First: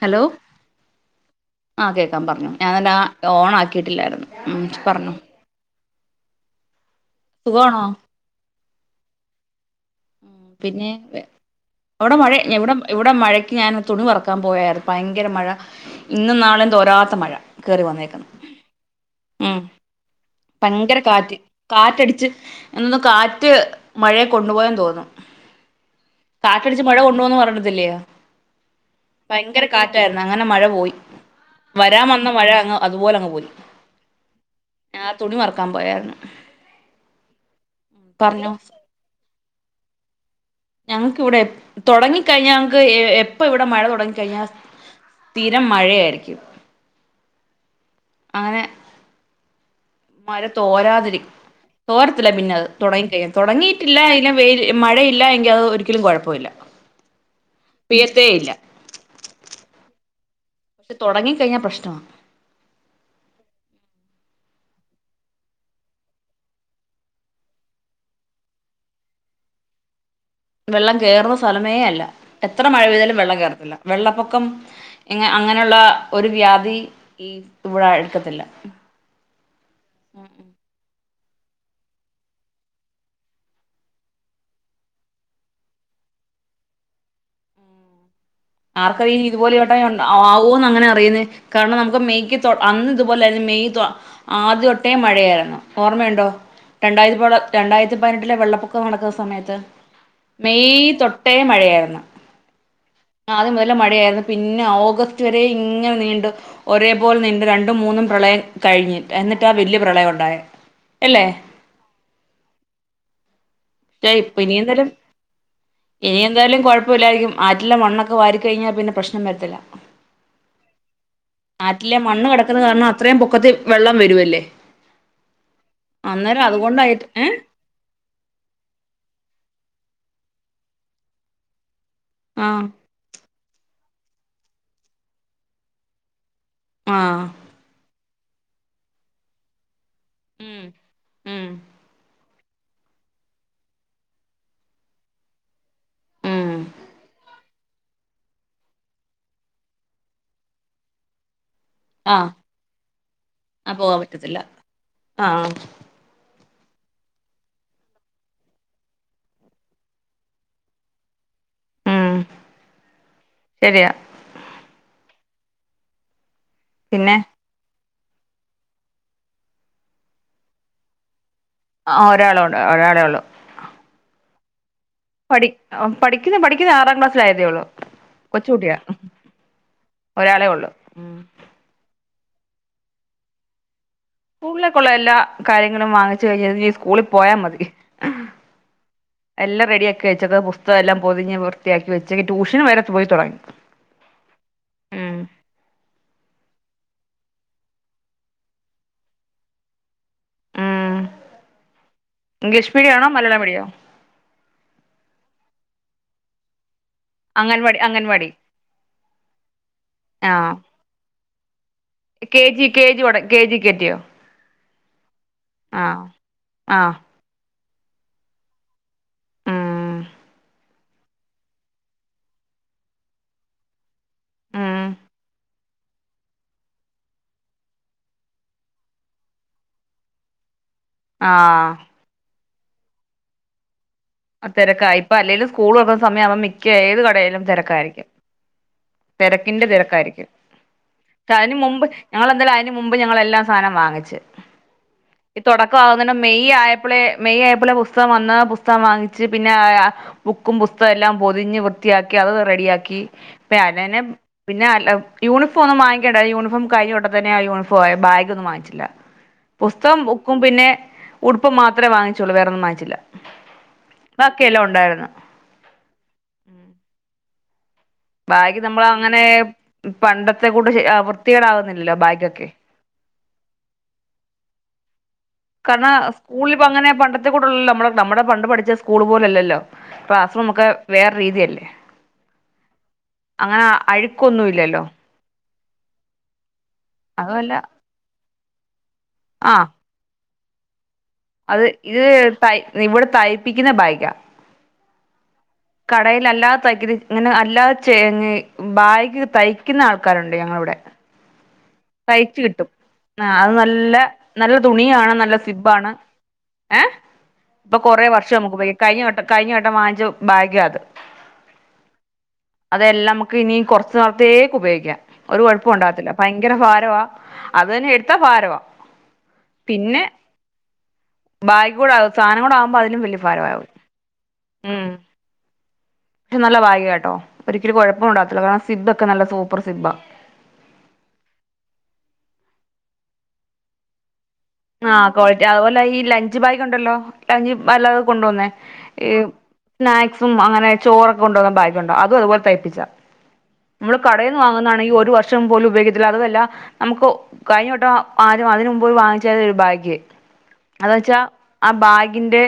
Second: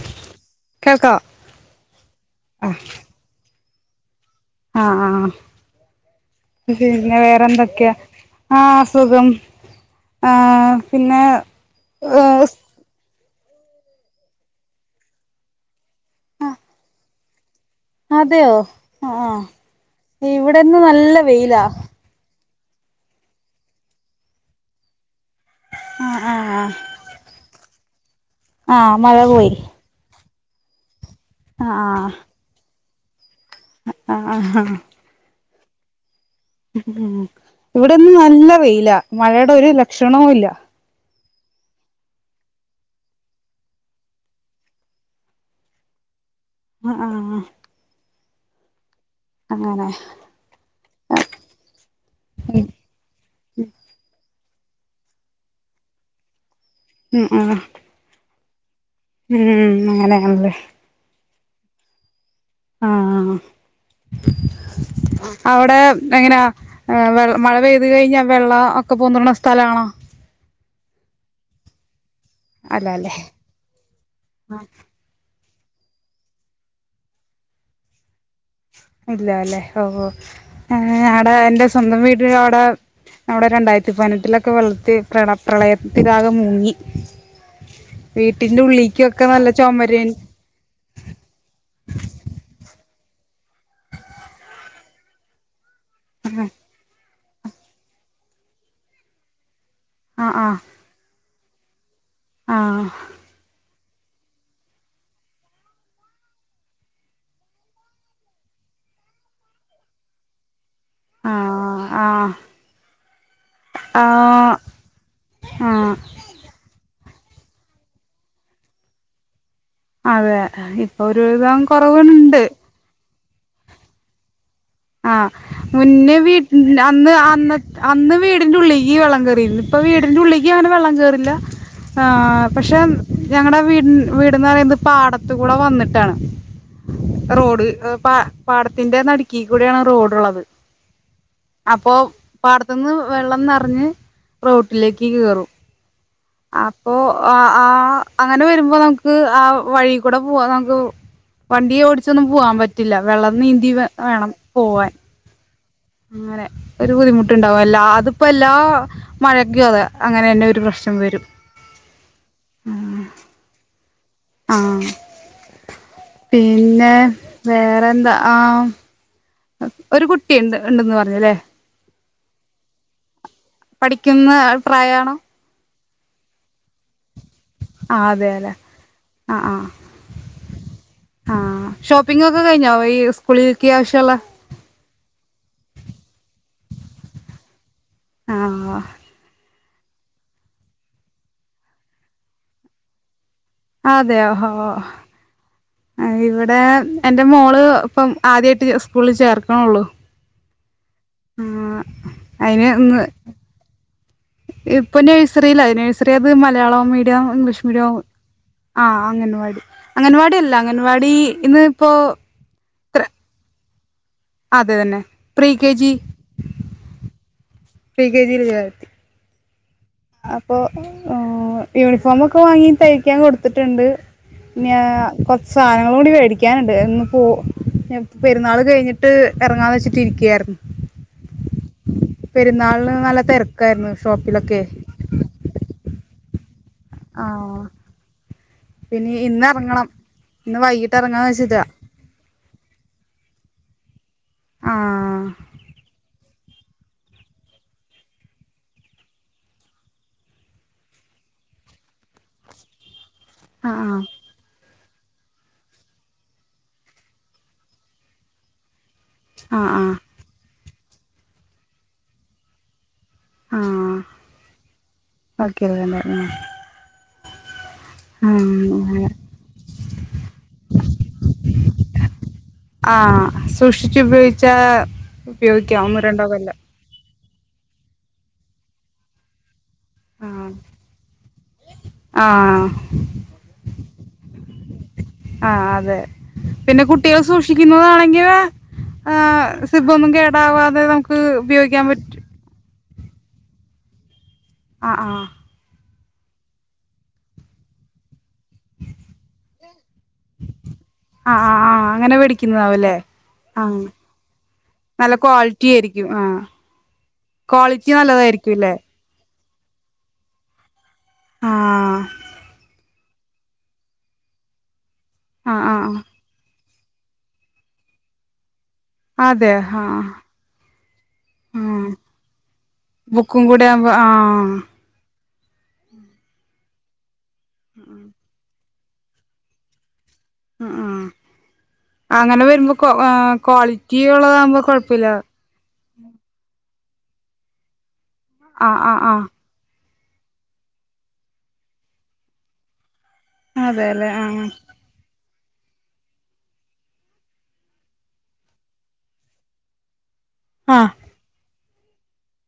Hello കേൾക്കോ ആ കേക്കാം പറഞ്ഞോ ആ ഞാനാണ്ടേ ഓണാ കേട്ടില്ലായിരുന്നു ആ ആ ഉംപറഞ്ഞോ പിന്നെ വേറെ എന്തൊക്കെയാ ആ സുഖം ഉ ആ പിന്നെ അവിടെ മഴ ഏഹ് ഇവിടെ ഇവിടെ മഴ ഞാൻ തുണി പറക്കാൻ പോയാരുന്നു ഭയങ്കര മഴ ഇന്നും നാളെയും തോരാത്ത മഴ കേറി വന്നേക്കുന്നു അതെയോ ആ ഉം ഇവിടെ ഇന്ന് ഭയങ്കര നല്ല കാറ്റ് വെയിലാ കാറ്റടിച്ച് എന്നൊന്ന് കാറ്റ് മഴയെ കൊണ്ടുപോയ തോന്നും ആ ആ ആ കാറ്റടിച്ച് മഴ കൊണ്ടുപോന്ന് പറഞ്ഞത്തില്ലയോ ആ മഴ പോയി അങ്ങനെ മഴ പോയി ആ ആ വരാൻ വന്ന മഴ അങ്ങ് അതു പോലെ അങ്ങ് പോയി ആ ആ ക്കാൻ പോയായിരുന്നു ഉ ഇവിടെന്ന് നല്ല പറഞ്ഞോ വെയില മഴ ഒരു ലക്ഷണവും ഇല്ല നമുക്ക് ഇവിടെ തുടങ്ങിക്കഴിഞ്ഞാൽ നമക്ക് എപ്പ ഇവിടെ മഴ തുടങ്ങി കഴിഞ്ഞാൽ സ്ഥിരം മഴ ആയിരിക്കും ആ ആ അങ്ങനെ അങ്ങനെ മഴ തോരാതിരിക്കും തോരത്തില്ല പിന്നെ ഉം അത് തെടങ്ങിക്കഴിയൻ തെടങ്ങിട്ടില്ല അതിൽ വെയി മഴയില്ല എങ്കിൽ അത് ഒരിക്കിലും കുഴപ്പമില്ല ഉം പെയ്യത്തേയില്ല ഉം അങ്ങനെയണല്ലേ പക്ഷെ തെടങ്ങിക്കഴിഞ്ഞാൽ പ്രശ്നവാ ആ അവിടെ എങ്ങനാ മഴ പെയ്ത് കഴിഞ്ഞാ വെള്ള ഒക്കെ പൊന്തണ സ്ഥല ആണോ വെള്ളം കേയറുന്ന സ്ഥലമേ അല്ല എത്ര മഴ അല്ല അല്ലേ പെയ്താലും വെള്ളം കേറത്തില്ല വെള്ളപ്പൊക്കം ഇങ്ങ അങ്ങനെയുള്ള ഒരു വ്യാധി ഈ ഇവിടെ അടുക്കത്തില്ല ഇല്ല അല്ലേ ഓ [unintelligible] വ്ടെ എന്റെ സ്വന്തം വീടിൻ്റെ അവ്ടെ നമ്മടെ രണ്ടായിരത്തി പതിനെട്ടിലൊക്കെ വെള്ളത്തി പ്രള പ്രളയത്തിലാകെ മുങ്ങി വീട്ടിൻ്റെ ആർക്കറിയാ ഉള്ളിക്കൊക്കെ നല്ല ഇതുപോലെ ഈവട്ട ചുമര് ഒണ്ടാ ആവോന്ന് എങ്ങനെ അറിയുന്നേ കാരണം നമുക്ക് മെയ്ക്ക് തൊ അന്ന് അതുപോലായിരുന്നു മെയ് തൊ ആദ്യതൊട്ടേ മഴയായിരുന്നു ഓർമ്മയണ്ടോ രണ്ടായിത്തിപോള് രണ്ടായിരത്തി പതിനെട്ടിലെ വെള്ളപ്പൊക്കം നടക്കുന്ന സമയത്ത് ആ ആ മെയ് തൊ ട്ടേ മഴയായിരുന്നു ആ ആദ്യം മുതലേ മഴയായിരുന്നു, പിന്നെ ഓഗസ്റ്റ് വരേ ഇങ്ങനെ നീണ്ടു, ഒരേ പോലനിന്നു രണ്ടും, മൂന്നും പ്രളയം കഴിഞ്ഞു, എന്നിട്ടാ വല്യ പ്രളയം ഒണ്ടായെ ആഹ് ആ ആ ക്ഷേ ഇപ്പ ഇനി എന്തായാലും ആ ഇനി എന്തായാലും കൊഴപ്പമില്ലായിരിക്കും. ആറ്റിലെ മണ്ണൊക്കെ വാരി കഴിഞ്ഞാ പിന്നെ പ്രശ്നം വരത്തില്ല. അതെ ഇപ്പൊ ഒരു വിധം കൊറവുണ്ട്. ത്രയും പൊക്കത്തി വെള്ളം വരുവല്ലേ ആ മുന്നേ, വീ അന്നേരം അതുകൊണ്ടായിട്ട് അന്ന് ഏ അന്ന അന്ന് വീടിന്റുള്ളി ഈ വെള്ളം കേറിയിരുന്നു, ഇപ്പ വീടിന്റെ ഉള്ളിക്ക് അങ്ങനെ വെള്ളം കേറില്ല. ആ ആഹ് പക്ഷെ ഞങ്ങടെ വീടി വീടന്ന് പറയുന്നത് പാടത്ത് കൂടെ വന്നിട്ടാണ്. ആഹ് റോഡ് എ പാ പാടത്തിന്റെ നടു തി കൂടെയാണ് റോഡ് ഒള്ളത് ഉം ഉം അപ്പൊ പാടത്തുന്ന് വെള്ളം നെറഞ്ഞ് റോട്ടിലേക്ക് കേറും ഉം അപ്പൊ ആ ആ, അങ്ങനെ വരുമ്പോ നമുക്ക് ആ വഴി കൂടെ പോവാൻ നമുക്ക് വണ്ടി ഓടിച്ചൊന്നും ആഹ് പോവാൻ പറ്റില്ല വെള്ളം നീന്തി വ പോവാൻ വേണം പറ്റത്തില്ല പോവാൻ ആ അങ്ങനെ ഒരു ബുദ്ധിമുട്ടുണ്ടാവും, എല്ലാ അതിപ്പോ എല്ലാ മഴക്കും അതെ അങ്ങനെ തന്നെ ഒരു പ്രശ്നം വരും. ഉം ശരിയാ ആ പിന്നെ വേ എന്താ ആ ഒരു കുട്ടി ഉണ്ട്, ഉണ്ടന്ന് പറഞ്ഞല്ലേ ആ ഒരാള്, ഉണ്ട് ഒരാളേ ഉള്ളു പഠിക്കുന്ന പ്രായണോ പഠിക്കുന്നു പഠിക്കുന്ന ആറാം ക്ലാസിലായിരുന്നു [unintelligible] ആഹ് അതെല്ലെ കൊച്ചുകുട്ടിയാ, ആഹ് ആഹ് ഒരാളേ ഉള്ളു ആഹ് ഷോപ്പിംഗ് ഒക്കെ കഴിഞ്ഞോ ഈ സ്കൂളിലക്ക് ആവശ്യം സ്കൂളിലേക്കുള്ള എല്ലാ കാര്യങ്ങളും വാങ്ങിച്ച് കഴിഞ്ഞ സ്കൂളിൽ പോയാൽ മതി ആ എല്ലാം റെഡിയാക്കി വെച്ചത് പുസ്തക എല്ലാം പൊതിഞ്ഞ് വൃത്തിയാക്കി വെച്ച് ട്യൂഷന് വരെ പോയി തുടങ്ങി അതെയോ ഹോ ഹോ ഉം ഇവിടെ എൻ്റെ മോള് ഇപ്പം ആദ്യയിട്ട് സ്കൂളിൽ ചേർക്കണള്ളു ഉം ഉം അയിന് ഇംഗ്ലീഷ് മീഡിയം ഒന്ന് ആണോ മലയാളം മീഡിയോ ഇപ്പൊ നഴ്സറില നേഴ്സറി അത് Malayalam medium English anganwadi medium anganwadi ആ അംഗൻവാടി അംഗൻവാടി അല്ല ആഹ് അംഗൻവാടി ഇന്ന് ഇപ്പോ കെ ജി കെ ജി വടെ കെജി ക്കെത്തിയോ അതന്നെ പ്രീ കെ ജി ആഹ് പ്രീ കെ ജി ല്ലേ ഉം ആപ്പൊ ഓ യുണിഫോം ഒക്കെ വാങ്ങി തയ്ക്കാൻ കൊടുത്തിട്ടുണ്ട് മ്യാ ഉം സാനങ്ങളൂടി മേടിക്കാനുണ്ട് ഇന്ന് പോ പെരുന്നാൾ കഴിഞ്ഞിട്ട് ഇറങ്ങാന്ന് വെച്ചിട്ട് ഇരിക്കയായിരുന്നു ആ പെരുന്നാളിന് നല്ല തിരക്കായിരുന്നു ഷോപ്പിലൊക്കെ തിരക്കായി ഇപ്പ അല്ലേലും സ്കൂൾ തുറ സമയമാവ മേ ഏത് കടയിലും ആഹ് തിരക്കായിരിക്കും പിന്നെ ഇന്ന് തിരക്കിന്റെ ഇറങ്ങണം തിരക്കായിരിക്കും ഇന്ന് വൈകിട്ട് ഇറങ്ങാന്ന് കാര്യം വെച്ചിട്ടാ മുമ്പ് ഞങ്ങെളെന്താ മുമ്പ് ഞങ്ങള് എല്ലാം സാനം വാങ്ങിച്ച് ആഹ് ഈ തുടക്കമാവുന്ന മെയ് ആയപ്പളെ മെയ് ആയപ്പളെ പുസ്തകം വന്ന് പുസ്തകം വാങ്ങി ച്ച് പിന്നെ ആ ബുക്കും പുസ്തകം എല്ലാം പൊതിഞ്ഞ് വൃത്തിയാക്കി അത് റെഡിയാക്കി പലനെ ആഹ് പിന്നെ യൂണിഫോം ഒന്നും വാങ്ങിക്കണ്ട യൂണിഫോം കഴിഞ്ഞോ വട്ടം തന്നെ ആ യൂണിഫോ ആയി ബഗ് ഒന്നും വാങ്ങിച്ചില്ല ആഹ് ആഹ് പുസ്തകം ബുക്കും പിന്നെ ഉടുപ്പും മാത്രമേ വാങ്ങിച്ചോളൂ വേറൊന്നും വാങ്ങിച്ചില്ല ആ ബാക്കിയെല്ലാം ഉണ്ടായിരുന്നു ബാഗ് നമ്മൾ അങ്ങനെ പണ്ടത്തെ കൂട്ട് ശെ വൃത്തിയേടാകുന്നില്ലല്ലോ ബാഗൊക്കെ ആഹ് സൂക്ഷിച്ചുപയോഗിച്ചാ ഉപയോഗിക്കാം കാരണ ഒന്നോ രണ്ടോ കൊല്ലം സ്കൂളിൽപ്പോ അങ്ങനെ പണ്ടത് [unintelligible] നമ്മള്നമ്മുടെ പണ്ട് പഠിച്ച സ്കൂൾ പോലല്ലല്ലോ പാസ് ആഹ് നമ്മുക്ക് വേറെ രീതിയല്ലേ ആഹ് ആഹ് അഴുക്കൊന്നും ഇല്ലല്ലോ ആ അതെ പിന്നെ കുട്ടികൾ അതുമല്ല സൂക്ഷിക്കുന്നതാണെങ്കിൽ ആഹ് ആ സിബൊന്നും കേ ഉണ്ടാവാതെ താ അത് ഇത് തൈ ഇവിടെ തൈപ്പിക്കുന്ന ബാഗാ ആ ആ കടയില് അല്ലാതെ തയ്ക്ക്ത് ഇങ്ങനെ അല്ലാതെ ചെ ബാഗ് തയ്ക്കുന്ന ആൾക്കാരുണ്ട് ഞങ്ങളവിടെ ആഹ് ആഹ് ആഹ് അങ്ങനെ തൈച്ച് കിട്ടും മേടിക്കുന്നതാവുംല്ലേ ആ അത് ആഹ് നല്ല നല്ല തുണിയാണ് നല്ല ക്വാളിറ്റി സിബാണ് ആയിരിക്കും ആഹ് ഏ അപ്പൊ ക്വാളിറ്റി കൊറെേ വർഷം ഒക്കെ നല്ലതായിരിക്കുംല്ലേ ഉപയോഗി കഴിഞ്ഞ വട്ടം കഴിഞ്ഞ വട്ടം വാങ്ങിച്ചു ബാഗാത് ആ എല്ലാം നമുക്ക് ഇനി കുറച്ച് നാളത്തേക്ക് ഉപയോഗിക്കാം ഒരു ആഹ് കുഴപ്പം ആഹ് ഉണ്ടാവത്തില്ല ഭ യങ്കര ഫാരവാ അത് തന്നെ എടുത്താ ഫാരവാ അതെ ആഹ ബാഗ് ഉം കൂടെ സാധനം കൂടെ ആകുമ്പോ അതിലും വലിയ ബുക്കും കൂടെ ഭാരമാവും ആകുമ്പോ ആ ഉം പക്ഷെ നല്ല ബാഗ് കേട്ടോ ഒരിക്കലും കുഴപ്പം ഉണ്ടവത്തില്ല കാ സിബ്ബൊക്കെ നല്ല സൂപ്പർ സിബ്ബാ അ ആ അങ്ങനെ വരുമ്പോ കൊ ക്വാളിറ്റി ഉള്ളത ക്വാളിറ്റി അതുപോലെ ഈ ലഞ്ച് ബാഗ് ഉണ്ടല്ലോ ങ്കിൽ വല്ല കൊണ്ടുപോന്നെ ആഹ് ആഹ് ഈ ആഹ് സ്നാക്സും അങ്ങനെ ചോറൊക്കെ കൊണ്ടോന്ന ബാഗണ്ടോ അതും അതുപലെ തയ്പ്പിച്ചാ നമ്മള് അതെല്ലേ കടയിൽ നിന്ന് ആഹ് വാങ്ങുന്നതാണെങ്കിൽ ഒരു വർഷ ഷം പോലും ഉപയോഗിക്കത്തില്ല അതുമല്ലാ നമുക്ക് കഴിഞ്ഞോട്ട ആരും അതിനെമുനെപ്പ് വാങ്ങി ചെറിയ ഒരു ഭാഗ്യയി ആഹ് അതുവെച്ചാ ആ ബാഗിന്റെ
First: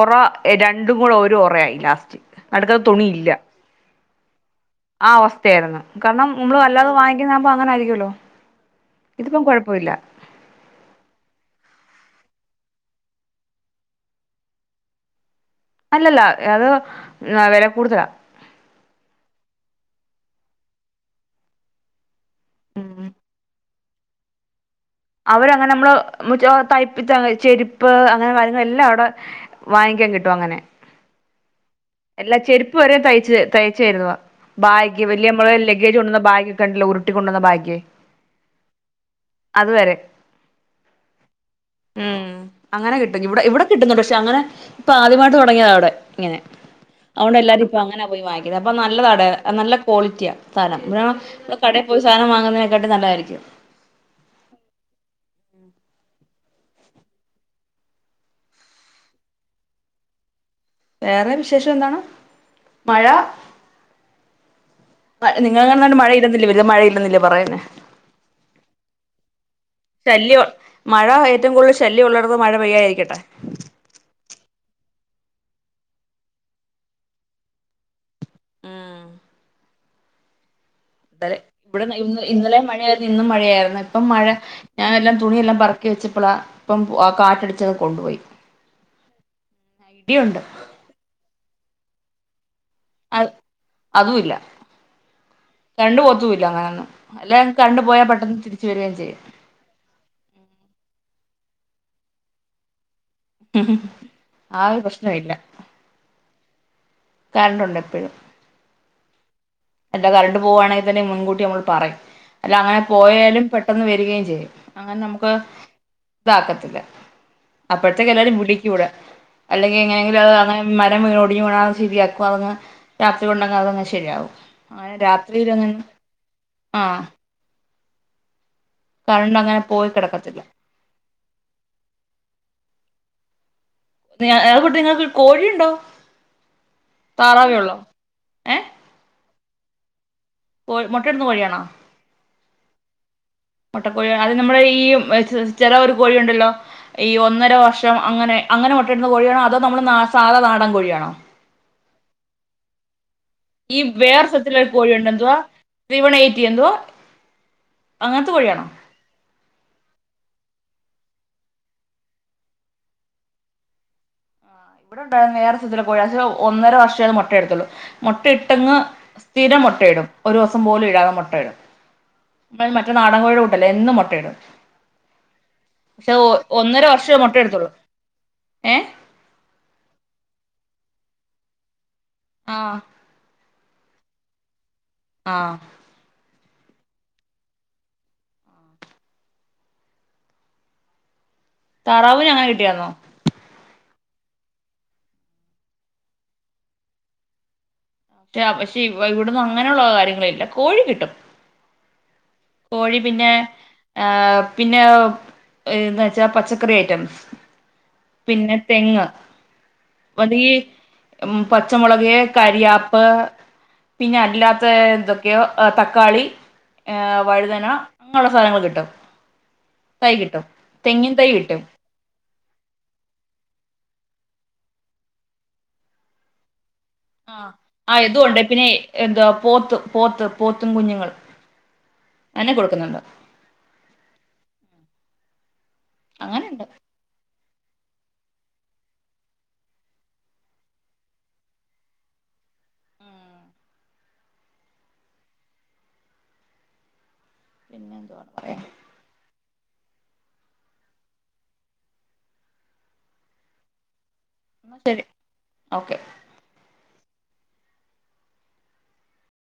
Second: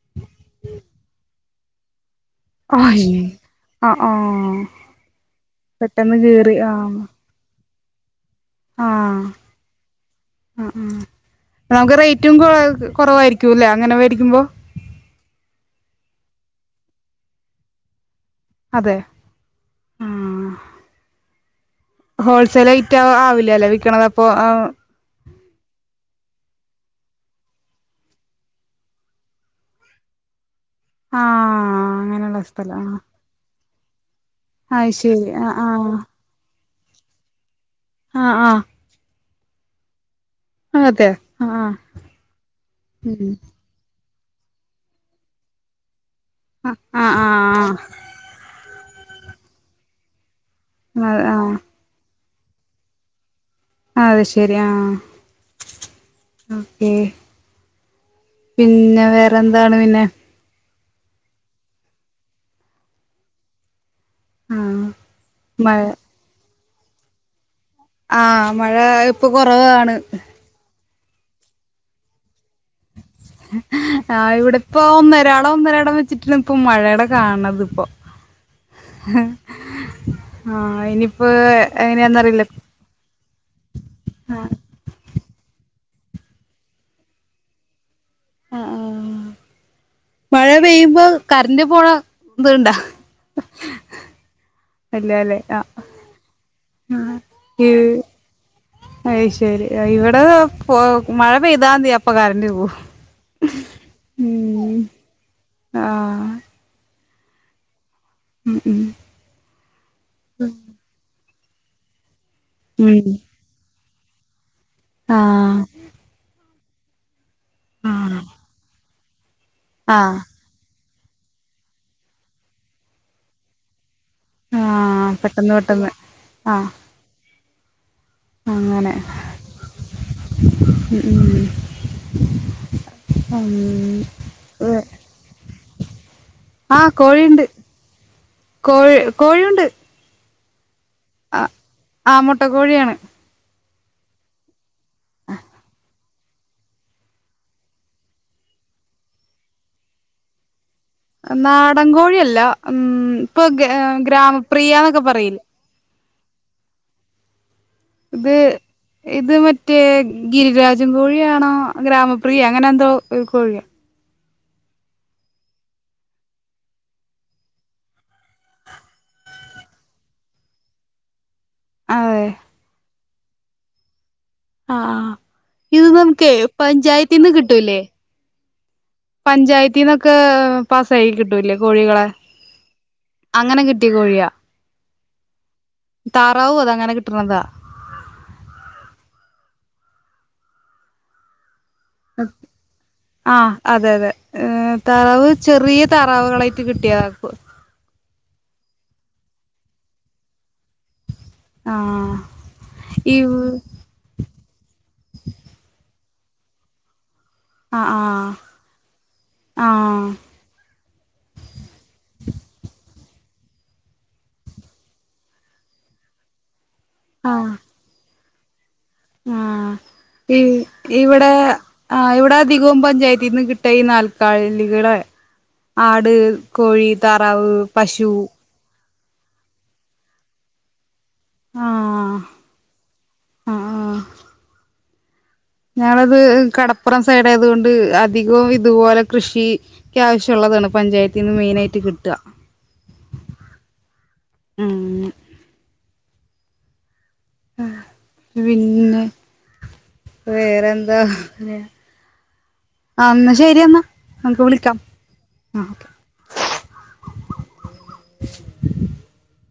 ഒറ രണ്ടും കൂടെ ഒരു ഉറയായി ലാസ്റ്റ് നടുക്കത്ത തുണി ഇല്ല ആ ആ അവസ്ഥയായിരുന്നു കാരണം നമ്മള് അല്ലാതെ വാങ്ങിക്കുന്ന ആകുമ്പോ അങ്ങനാ [unintelligible] ആ ആ ആ നമുക്ക് റേ റ്റും കൊ കുറവായിരിക്കുല്ലേ അങ്ങനെ വേടിക്കുമ്പോ അല്ലല്ല അത് വില കൂടുതലാ അതെ ഉം ഹോൾസെൽ ആയിട്ട് ആവില്ലല്ല വി ണത് അപ്പൊ ആ അവരങ്ങനെ നമ്മള് മചോ തൈപ്പ് [unintelligible] ചെരുപ്പ് അങ്ങനെ കാര്യങ്ങള എല്ലാം അവിടെ വാങ്ങിക്കാൻ കിട്ടും അങ്ങനെ ആഹ് എല്ലാ അങ്ങനെയുള്ള ചെരുപ്പ് സ്ഥലം വരെ തയ്ച്ച തയ്ച്ചയുരുന്നുവ ആഹ് അത് ബാഗ് ശരി വലിയ നമ്മള് ആഹ് ലഗേജ് ആഹ് കൊണ്ടുന്ന ബാഗ് കണ്ടില്ല ഉരുട്ടി കൊണ്ടുവന്ന ബാഗേ ആ ആ അതുവരെ ആഹ് ഉം അങ്ങനെ കിട്ടും ഉം ഇവിടെ ഇവിടെ കിട്ടുന്നുണ്ട് പ ചങ്ങനെ ഇപ്പൊ ആദ്യമായിട്ട് തുടങ്ങിയത അവിടെ അങ്ങനെ ആ ആ അവിടെ എല്ലാരും ഇപ്പ അങ്ങനെ പോയി വാങ്ങുന്നത് അപ്പ ന നല്ലതാട നല്ല ക്വാളിറ്റിയാ സ്ഥലം ആ ഇവിടേണം ആ കടയിൽ പോയി സാനം വാ അതിന്ക്കട്ടി നല്ലതായിരിക്കും അ അതെ ശെരി ആ ഓക്കെ പിന്നെ വേറെ എന്താണ് പിന്നെ വേറെ വിശേഷം എന്താണ് മഴ ആ മാ നിങ്ങൾ കണ്ട് മഴ ഇരുന്നില്ലേ വേ ഇത് മഴയില്ലെന്നില്ലേ പറയന്നെ ആ മഴ ഇപ്പൊ കുറവാണ് ശല്യം മഴ ഏറ്റവും കൂടുതൽ ശല്യമുള്ള ആ ഇവിടെ ഇപ്പൊ ഒന്നരാടം ഒന്നരാടം വെച്ചിട്ടാണ് ഇപ്പൊ മഴയുടെ കാണത് ഇപ്പൊ ഉം [unintelligible] ആഹ് ഇനിയിപ്പ ഇന്നലെ ഇവിടെ എങ്ങനെയാന്ന് ഇന്ന് അറിയില്ല ഇന്നലെ മഴയായിരുന്നു ഇന്നും മഴയായിരുന്നു ഇപ്പം മഴ ഞാൻ എല്ലാം തുണിയെല്ലാം പറ ഒക്കെ വെച്ചപ്പോള ഇപ്പം ആ കാട്ടടിച്ചത് കൊണ്ടുപോയി ആഹ് ആഹ് ഇടിയുണ്ട് മഴ പെയ്യുമ്പോ കര ന്റെ പോണ എന്തണ്ടാ അ അതും ഇല്ല അല്ലല്ലേ ആ അങ്ങനൊന്നും [unintelligible] അല്ല കറണ്ട് പോയാൽ പെട്ടെന്ന് തിരിച്ചു വരികയും ചെയ്യും അയ് ശരി ഇവിടെ പോ മഴ ഇപ്പോ ഇതാ നീ അപ്പൊ കറണ്ട് പോം ആ ഒരു പ്രശ്നമില്ല ആഹ് കറന്റ്‌ ഉണ്ട് എപ്പഴും ഉം ഉം എന്റെ കറന്റ് പോവണങ്കിൽ തന്നെ മുൻകൂ ട്ടി നമ്മൾ പറയും അല്ല അങ്ങനെ ഉം പോയാലും പെട്ടെന്ന് വെരും വെറുകേം ചെയ്യും അങ്ങനെ നമുക്ക് ആഹ് ഇതാ ഇല്ല അപ്പഴത്തെക്ക് എല്ലാവരും വിളിക്കും ഇവിടെ അല്ലെങ്കിൽ എങ്ങനെങ്കിലും ആഹ് അത് അങ്ങനെ മ എന്തെങ്കിലും വീണു ഓടിയുവാണേൽ അത് ശരിയാക്കും അത് അങ്ങ് രാത്രി കൊണ്ട് അതങ്ങു ശരിയാകും അങ്ങനെ ആഹ് രാത്രിയിൽ പെട്ടെന്ന് എങ്ങനെയാണ് പെട്ടെന്ന് ആഹ് അങ്ങനെ കറണ്ട് അങ്ങനെ പോയി കിടക്കത്തില്ല ഉം ഉം നിങ്ങൾ എ ഉം ഏ [unintelligible] ക്കോഴിയുണ്ടോ ആഹ് കോഴിയുണ്ട് താറാവേ ഒള്ളോ ഏഹ് കോഴിയുണ്ട് കോഴി മുട്ടയിടുന്ന ആ കോഴിയാണോ ആ മുട്ട കോഴിയാണ് മൊട്ടക്കോഴി അത് നമ്മളെ ഈ ചെ ചെല ഒരു കോഴി ഒണ്ടല്ലോ ഈ ഒന്നര വർഷം അങ്ങനെ അങ്ങനെ മൊട്ട ഇടുന്ന കോഴിയാണോ അതോ നമ്മള് സാധാ നാടൻ കോഴി നാ നാടങ്കോഴിയല്ല ഉം ഇപ്പൊ ഗ ഈ വേറെ സ്ഥലത്തില ഒരു ഗ്രാമപ്രിയന്നൊക്കെ കോഴിയുണ്ട് എന്തുവാ പറയില്ലേ ത്രീ വൺ എയ്റ്റി എന്തുവാ ഇത് അങ്ങനത്തെ കോഴിയാണോ ഇത് മറ്റേ ഗിരിരാജ് ഞ്ചും കോഴിയാണോ ഗ്രാമപ്രിയ അങ്ങനെ എന്തോ ഒരു കോഴിയ. ആ ഇവിടെണ്ടർന്ന വേറെ സ്ഥലത്തിലെ [unintelligible] ഒന്നര വർഷത് മൊട്ടയെടുത്തുള്ളൂ, മൊട്ടയിട്ടങ്ങ് സ്ഥിര മൊട്ടയിടും, ഒരുസം പോലും ഇഴാതെ മൊട്ടയിടും. അതെ നാടങ്കോഴിടെ കൂട്ടല്ല എന്നും മൊട്ടയിടും. ആ ഇത് നമുക്കേ ഒന്നര വർഷേ പഞ്ചായത്തിന്ന് മുട്ടയെടുത്തുള്ളൂ കിട്ടൂല്ലേ? ഏഹ് പഞ്ചായത് റ്റീന്നൊക്കെ പാസായി കിട്ടൂല്ലേ കോഴികളെ. ആഹ് അങ്ങനെ കിട്ടിയ കോഴിയാ. ആഹ് താറാവു അത അങ്ങനെ കിട്ടണതാ. താറാവിന് അങ്ങനെ കിട്ടിയാന്നോ ആ അതെ അതെ ഏ താറാവ് ചെറിയ താറാവുകളായിട്ട് കിട്ടിയതാ പ്പ് [unintelligible] പക്ഷേ ഇവ് ഇവിടുന്ന് അങ്ങനെയുള്ള കാര്യങ്ങളെല്ല, കോഴി കിട്ടും. ആഹ് കോഴി പിന്നെ ഇവ് ഏ പിന്നൊ എ റ്റ പച്ചക്കറി ഐറ്റം ആഹ് ആഹ് പിന്നെ തെങ്ങ് അത് ഈ മ് പച്ചമുളക് കരിയാപ് എ പിന്നെ അല്ലാത്ത എന്തൊക്കെയോ എ തക്കാളി ഏഹ് വഴുതന അങ്ങനെയൊള്ള സാനങ്ങൾ കിട്ടും. ആ തൈ ഇ കിട്ടും തെങ്ങിൻ ഇവിടെ തൈ കിട്ടും ആ ഇവിടെ അധികവും പഞ്ചായത്തിന്ന് കിട്ടാ ഈ നാല് കളികളെ ആട് കോഴി, താറാവ്, ആഹ് ആഹ് പശു ഇതുണ്ട് പിന്നെ എന്താ പോത്ത് പോത്ത് പോത്തും കുഞ്ഞുങ്ങൾ ആഹ് അന്നെ കൊടുക്കുന്നുണ്ടോ? ഞാനത് കടപ്പുറം സൈഡായത് കൊണ് ത് അധികവും ഇതുപോലെ കൃഷി ക്കാവശ്യള്ളതാണ് പഞ്ചായത്തിന്ന് മെയിൻ ആയിട്ട് കിട്ടാ. ഉം പിന്നെ എന്തുവാണ് പറയാ. പിന്നെ വേറെന്താ [unintelligible] അന്നാ ശെരി അന്ന നമുക്ക് വിളിക്കാം, എന്നാ ശരി ആ ഓക്കെ [inaudible]